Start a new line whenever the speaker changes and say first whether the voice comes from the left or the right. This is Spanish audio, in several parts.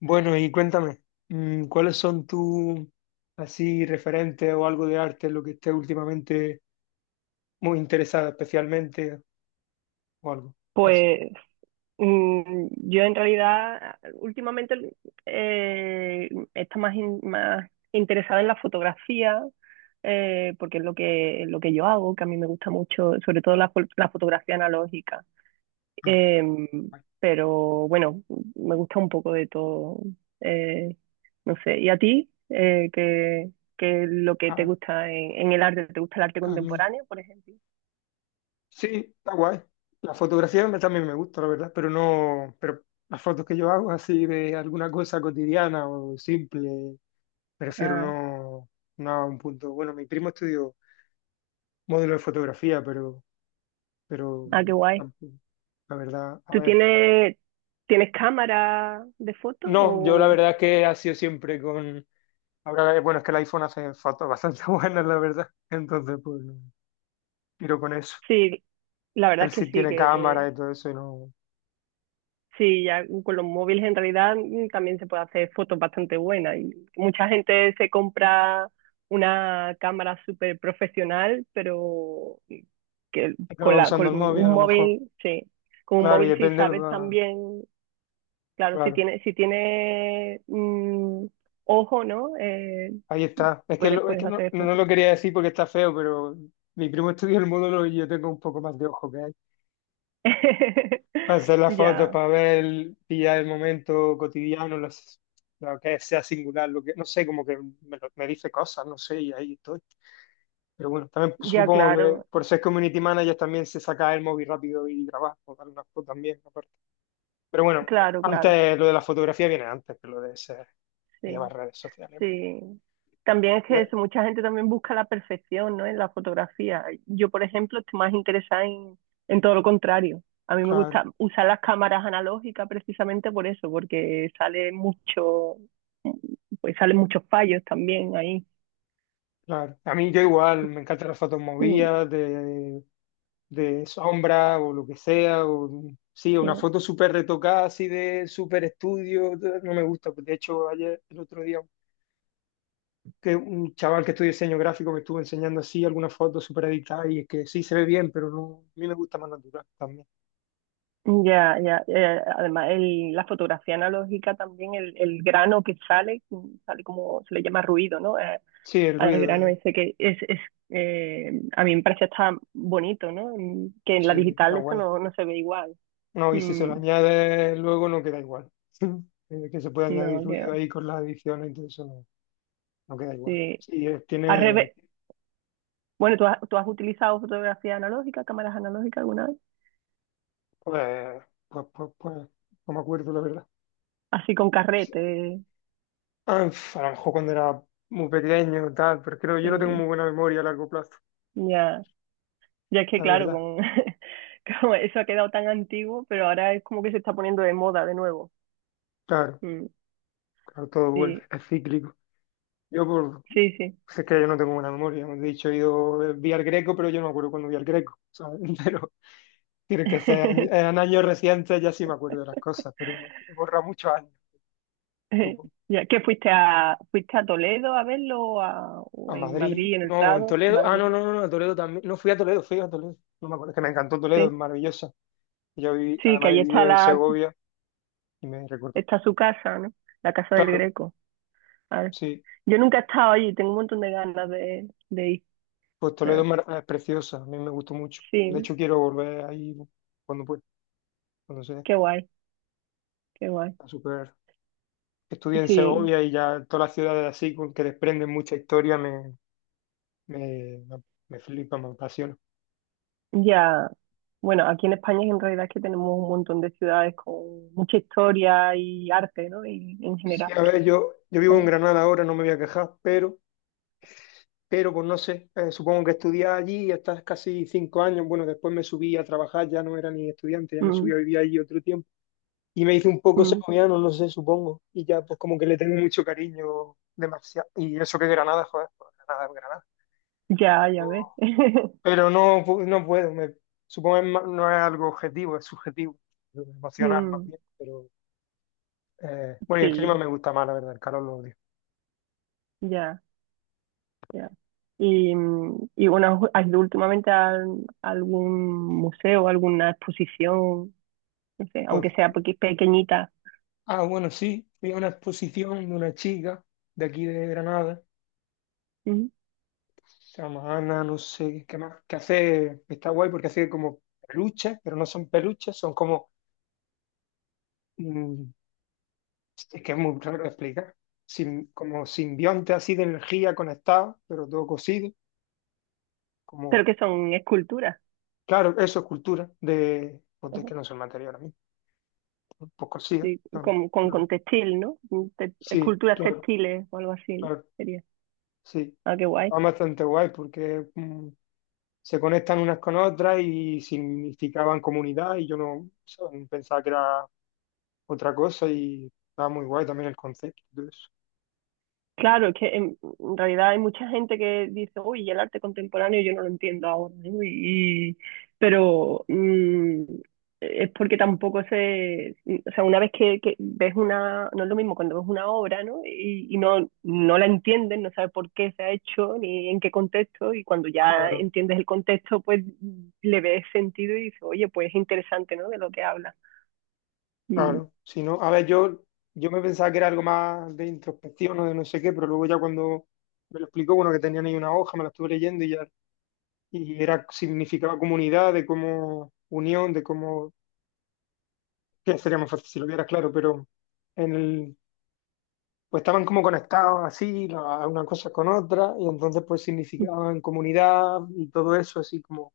left: Bueno, y cuéntame, ¿cuáles son tus así referentes o algo de arte lo que esté últimamente muy interesada especialmente o algo así?
right: Pues yo en realidad últimamente está más, más interesada en la fotografía, porque es lo que yo hago, que a mí me gusta mucho, sobre todo la, la fotografía analógica.
left: Ah,
right: Em,
left: vale.
right: pero bueno, me gusta un poco de todo. eh, no sé, ¿y a ti? ¿Qué es lo que te
left: A,
right: gusta en el arte? ¿Te gusta el arte
left: a mí.
right: contemporáneo, por ejemplo?
left: Sí, está guay. La fotografía también me gusta, la verdad, pero no, pero las fotos que yo hago así de alguna cosa cotidiana o simple, prefiero
right: Ah,
left: no, no a un punto. Bueno, mi primo estudió módulo de fotografía, pero
right: ah, qué guay.
left: tampoco, la verdad, a
right: ¿Tú
left: ver.
right: tienes, tienes cámara de fotos?
left: No, yo la
right: O...
left: verdad que ha sido siempre con... Ahora, bueno, es que el iPhone hace fotos bastante buenas, la verdad. Entonces, pues, no, tiro con eso.
right: Sí, la verdad
left: Él
right: es
left: sí tiene
right: que
left: cámara y todo eso y no...
right: sí, ya con los móviles en realidad también se puede hacer fotos bastante buenas. Y mucha gente se compra una cámara súper profesional, pero que con
left: Acaba
right: la,
left: usando
right: con
left: el móvil, a
right: un
left: lo mejor.
right: móvil, sí, con un
left: Claro, y
right: móvil si sabes también, claro, si
left: Claro,
right: tienes, si tiene ojo, ¿no?
left: ahí está. Es que,
right: Puedes,
left: es
right: puedes
left: que no,
right: hacer
left: no
right: fotos.
left: lo quería decir porque está feo, pero mi primo estudia el módulo y yo tengo un poco más de ojo que él. Hacer la foto
right: Ya.
left: para ver, pillar el momento lo que sea singular, lo que, no sé, como que me dice cosas, no sé, y ahí estoy. Pero bueno, también pues,
right: Ya,
left: supongo que
right: claro,
left: por ser community manager también se saca el móvil rápido y grabar, o dar una foto también, aparte. Pero bueno,
right: claro, claro,
left: antes lo de la fotografía viene antes que lo de ser,
right: sí,
left: llevar redes sociales.
right: sí. También es que
left: Ya,
right: eso, mucha gente también busca la perfección, ¿no? En la fotografía. Yo, por ejemplo, estoy más interesada en todo lo contrario. A mí me
left: claro.
right: gusta usar las cámaras analógicas precisamente por eso, porque sale mucho, pues salen muchos fallos también ahí.
left: Claro. A mí yo igual, me encantan las fotos
right: Mm,
left: movidas, de sombra o lo que sea. O, sí, una
right: sí.
left: foto súper retocada, así de súper estudio, no me gusta. De hecho, ayer, el otro día, que un chaval que estudia diseño gráfico me estuvo enseñando así algunas fotos súper editadas y es que sí se ve bien, pero no, a mí me gusta más natural también.
right: Ya, ya, además el, la fotografía analógica también, el grano que sale, sale como se le llama ruido, ¿no?
left: Sí, el
right: Al
left: ruido,
right: grano ese que es a mí me parece hasta bonito, ¿no? Mm. Que en la
left: sí, está
right: digital eso
left: guay.
right: no, no se ve igual.
left: No, y si se lo
right: Mm,
left: añade luego no queda igual. Que se puede añadir
right: no, que
left: ruido
right: va,
left: ahí con las ediciones y todo eso. No, no queda igual.
right: sí.
left: Sí,
right: Al
left: tiene,
right: revés. Bueno, tú has utilizado fotografía analógica, cámaras analógicas alguna vez?
left: pues, pues, pues, pues, no me acuerdo, la verdad.
right: Así con
left: Sí,
right: carrete,
left: ah, a lo mejor cuando era muy pequeño tal, pero creo que yo no tengo
right: eh,
left: muy buena memoria a largo plazo,
right: ya. Ya es que
left: la
right: claro,
left: verdad.
right: con, como eso ha quedado tan antiguo, pero ahora es como que se está poniendo de moda de nuevo.
left: Claro,
right: Mm,
left: claro, todo vuelve,
right: sí,
left: es cíclico. Yo por,
right: sí, sí.
left: pues es que yo no tengo buena memoria, hemos dicho, he ido, vi al Greco, pero yo no me acuerdo cuando vi al Greco, ¿sabes? Pero tiene que ser en años recientes, ya sí me acuerdo de las cosas, pero no, borra muchos años.
right: Ya, ¿qué fuiste a, fuiste a Toledo a verlo o,
left: A
right: o en
left: Madrid,
right: Madrid, en el
left: no, en
right: Prado?
left: Toledo, ah, no,
right: Madrid,
left: no, no, no, a Toledo también, no fui a Toledo, fui a Toledo, no me acuerdo, es que me encantó Toledo, es
right: sí.
left: maravillosa, yo viví,
right: Sí, que
left: además
right: allí
left: he
right: está
left: vivido en
right: la,
left: Segovia y me recuerdo,
right: está su casa, ¿no? La casa del
left: claro,
right: Greco. A ver.
left: sí,
right: Yo nunca he estado allí, tengo un montón de ganas de ir.
left: pues Toledo
right: Ah,
left: es preciosa, a mí me gustó mucho, de
right: sí,
left: hecho quiero volver ahí cuando pueda, cuando sea,
right: qué guay, qué guay.
left: a super, estudié en
right: Sí,
left: Segovia y ya todas las ciudades así, con que desprenden mucha historia, me, me, me flipa, me apasiona.
right: ya. Bueno, aquí en España en realidad es que tenemos un montón de ciudades con mucha historia y arte, ¿no? Y, en
left: Sí,
right: general.
left: a ver, yo vivo
right: Ah,
left: en Granada ahora, no me voy a quejar, pero pues no sé, supongo que estudiaba allí y hasta casi cinco años. Bueno, después me subí a trabajar, ya no era ni estudiante, ya me subí
right: mm,
left: a vivir allí otro tiempo. Y me hice un poco
right: mm.
left: segoviano, no sé, supongo. Y ya pues como que le tengo mucho cariño demasiado. Y eso que Granada, joder, pues, Granada es Granada.
right: Ya, ya ves.
left: Pero no, no puedo, supongo que no es algo objetivo, es subjetivo, emocional más
right: Mm,
left: bien. Pero bueno, y el clima
right: sí,
left: me gusta más, la verdad, el calor lo odio.
right: ya. Ya. Y, y bueno, ¿has ido últimamente a, algún museo, alguna exposición, no sé,
left: Pues,
right: aunque sea pequeñita?
left: ah, bueno, sí, fui a una exposición de una chica de aquí de Granada
right: Ujú.
left: Samana, no sé qué más. Que hace, está guay porque hace como peluches, pero no son peluches, son como, mm, es que es muy raro de explicar, como simbionte así de energía conectado, pero todo cosido,
right: Pero
left: como,
right: que son esculturas,
left: claro, eso es cultura, de, pues de
right: ajá,
left: que no son material a mí, pues cosido.
right: sí,
left: Claro, claro.
right: con textil, ¿no?
left: Sí,
right: Esculturas
left: claro,
right: textiles o algo así, ¿no?
left: claro,
right: Sería.
left: sí.
right: Ah, qué guay.
left: Está bastante guay porque se conectan unas con otras y significaban comunidad y yo no, ¿sabes? Pensaba que era otra cosa y estaba muy guay también el concepto y todo eso.
right: Claro, es que en realidad hay mucha gente que dice, uy, y el arte contemporáneo yo no lo entiendo ahora, ¿no? Y- pero es porque tampoco se, o sea, una vez que ves una, no es lo mismo cuando ves una obra, ¿no? Y no, no la entiendes, no sabes por qué se ha hecho ni en qué contexto, y cuando ya
left: Claro,
right: entiendes el contexto, pues le ves sentido y dices, oye, pues es interesante, ¿no? De lo que habla. Mm,
left: claro. Si no, a ver, yo me pensaba que era algo más de introspección o de no sé qué, pero luego ya cuando me lo explicó, bueno, que tenían ahí una hoja, me la estuve leyendo y ya, y era, significaba comunidad, de cómo unión, de cómo, que sería más fácil si lo vieras, claro, pero en el, pues estaban como conectados así, una cosa con otra y entonces pues significaban comunidad y todo eso, así como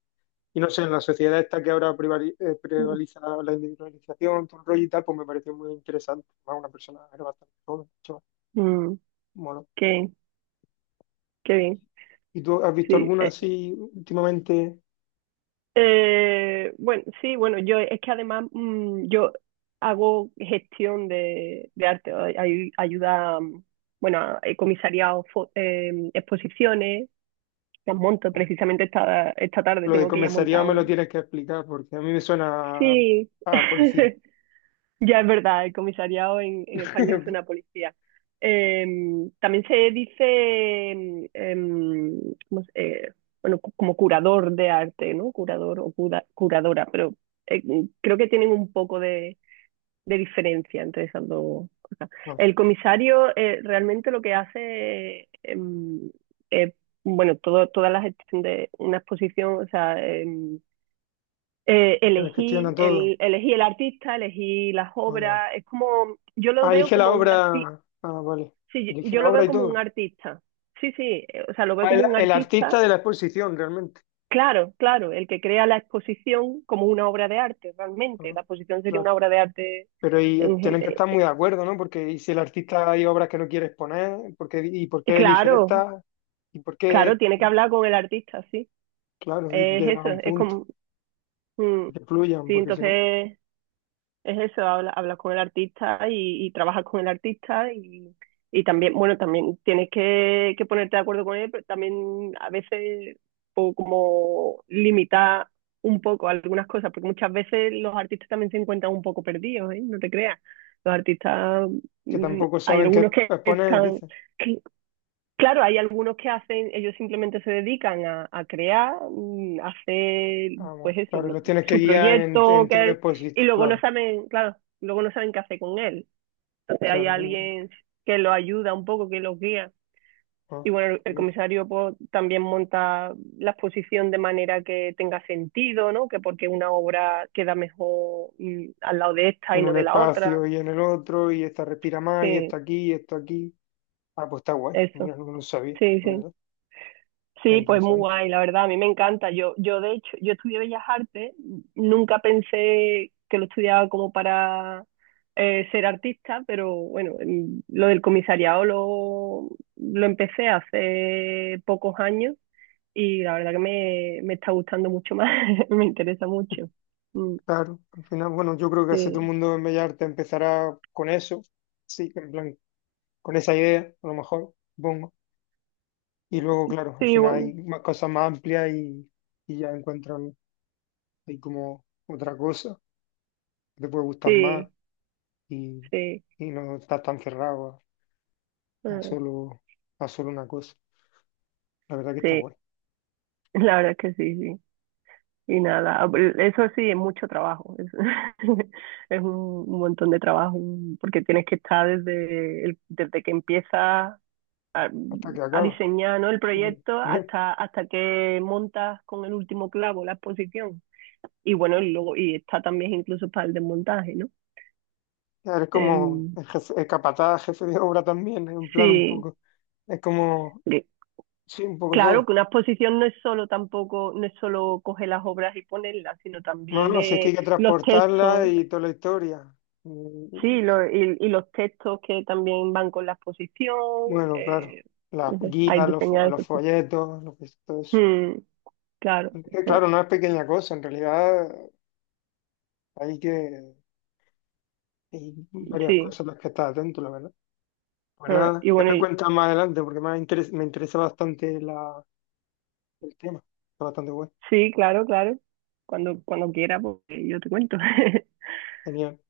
left: y no sé, en la sociedad esta que ahora
right: mm,
left: prevaliza la individualización, todo el rollo y tal, pues me pareció muy interesante. Además, una persona era bastante joven, chaval.
right: mm,
left: Mono.
right: qué, qué bien,
left: ¿Y tú has visto
right: sí.
left: alguna así últimamente?
right: Bueno, sí, bueno, yo es que además yo hago gestión de arte, ayuda, bueno, he comisariado exposiciones, las monto
left: No.
right: precisamente esta, esta tarde,
left: Lo de
right: tengo que ir a montar
left: comisariado me lo
right: un...
left: tienes que explicar porque a mí me suena
right: Sí,
left: a policía.
right: ya es verdad, el comisariado en español suena a policía. También se dice, ¿cómo se- eh, bueno, como curador de arte, ¿no? Curador o curadora, pero eh, creo que tienen un poco de diferencia entre esas dos cosas.
left: No,
right: El comisario realmente lo que hace es, bueno, todo, toda la gestión de una exposición, o sea,
left: es que les gestiona todo.
right: elegí el artista, elegí las
left: No.
right: obras, es como, yo lo
left: Ah,
right: veo
left: elige la
right: como un artista,
left: obra. Ah, vale.
right: sí,
left: Elige
right: yo,
left: la
right: lo
left: obra
right: veo
left: y
right: como un
left: todo.
right: artista, sí, sí, o sea, lo veo
left: Ah,
right: como un
left: el
right: artista,
left: artista de la exposición, realmente.
right: claro, claro, el que crea la exposición como una obra de arte, realmente,
left: Ah,
right: la exposición sería
left: claro.
right: una obra de arte,
left: Pero y
right: en, gen-
left: tienen que estar muy de acuerdo, ¿no? Porque y si el artista hay obras que no quiere exponer, ¿y por qué elige
right: claro,
left: esta? ¿Y por qué
right: claro, tiene
left: esta?
right: que hablar con el artista, sí,
left: Claro, y
right: es
left: llegan a
right: eso,
left: un
right: es
left: punto,
right: como, mm,
left: que fluyan,
right: sí,
left: porque si no,
right: entonces es eso, habla, habla con el artista y trabaja con el artista y también, bueno, también tienes que ponerte de acuerdo con él, pero también a veces como limitar un poco algunas cosas, porque muchas veces los artistas también se encuentran un poco perdidos, ¿eh? No te creas. Los artistas,
left: que tampoco
right: hay
left: saben qué
right: algunos que
left: exponer,
right: están,
left: dice,
right: claro, hay algunos que hacen, ellos simplemente se dedican a crear, a hacer,
left: ah, bueno,
right: pues eso,
left: claro, los tienes que
right: su
left: guiar
right: proyecto,
left: en tonos
right: que, y
left: positivos,
right: luego no
left: claro,
right: saben, claro, luego no saben qué hacer con él. Entonces hay
left: claro.
right: alguien que lo ayuda un poco, que los guía.
left: Ah,
right: Y bueno, el
left: mira.
right: comisario pues, también monta la exposición de manera que tenga sentido, ¿no? Que porque una obra queda mejor al lado de esta y
left: En
right: no
left: un
right: de la otra.
left: espacio y en el otro, y esta respira más, y esta
right: Sí,
left: aquí, y esto aquí. Ah, pues está guay,
right: eso.
left: mira, no lo sabía,
right: Sí,
left: la
right: sí.
left: verdad, está
right: Sí, pues muy
left: interesante.
right: guay, la verdad, a mí me encanta. Yo de hecho, yo estudié Bellas Artes, nunca pensé que lo estudiaba como para ser artista, pero bueno, lo del comisariado lo empecé hace pocos años y la verdad que me está gustando mucho más, me interesa mucho. Mm,
left: Claro, al final, bueno, yo creo que casi todo el
right: sí,
left: mundo en Bellas Artes empezará con eso, sí, en plan, con esa idea, a lo mejor, supongo. Y luego, claro, al
right: sí,
left: final
right: bueno,
left: hay más, cosas más amplias y ya encuentran ahí como otra cosa que te puede gustar más
right: sí,
left: y,
right: sí,
left: y no estás tan cerrado a, a
right: ah,
left: solo, a solo una cosa. La verdad que está
right: sí,
left: guay.
right: la verdad es que sí, sí. Y nada, ah, pues, eso sí, es mucho trabajo, es, es un montón de trabajo, un- porque tienes que estar desde, desde que empiezas a,
left: Hasta que
right: a
left: acaba.
right: diseñar, ¿no? El
left: Bueno,
right: proyecto hasta, hasta que montas con el último clavo la exposición. Y bueno, y luego, y está también incluso para el desmontaje, ¿no?
left: eres como
right: Em,
left: el jefe, el capataz, jefe de obra también, en plan un
right: sí,
left: poco, es como,
right: que-
left: sí, un poco
right: claro
left: todo.
right: que una exposición no es solo tampoco, no es solo coger las obras y ponerlas, sino
left: No,
right: también
left: no, si es que hay que
right: los
left: transportarla
right: textos,
left: y toda la historia. Mm,
right: sí, lo- y los textos que también van con la exposición,
left: Bueno, claro,
right: eh,
left: la
right: no sé, hay
left: guía,
right: diseñados
left: los
right: esos textos.
left: folletos, lo que es todo eso.
right: Mm, claro,
left: Es que, claro, no es pequeña cosa, en realidad hay que, hay varias
right: sí.
left: cosas a las que estar atento, la verdad. Pues
right: Ah,
left: nada,
right: y
left: ya
right: bueno,
left: me
right: y-
left: cuentas más adelante porque me interesa bastante la, el tema. Está bastante bueno.
right: sí, claro, claro. Cuando, cuando quiera, pues yo te cuento.
left: Genial.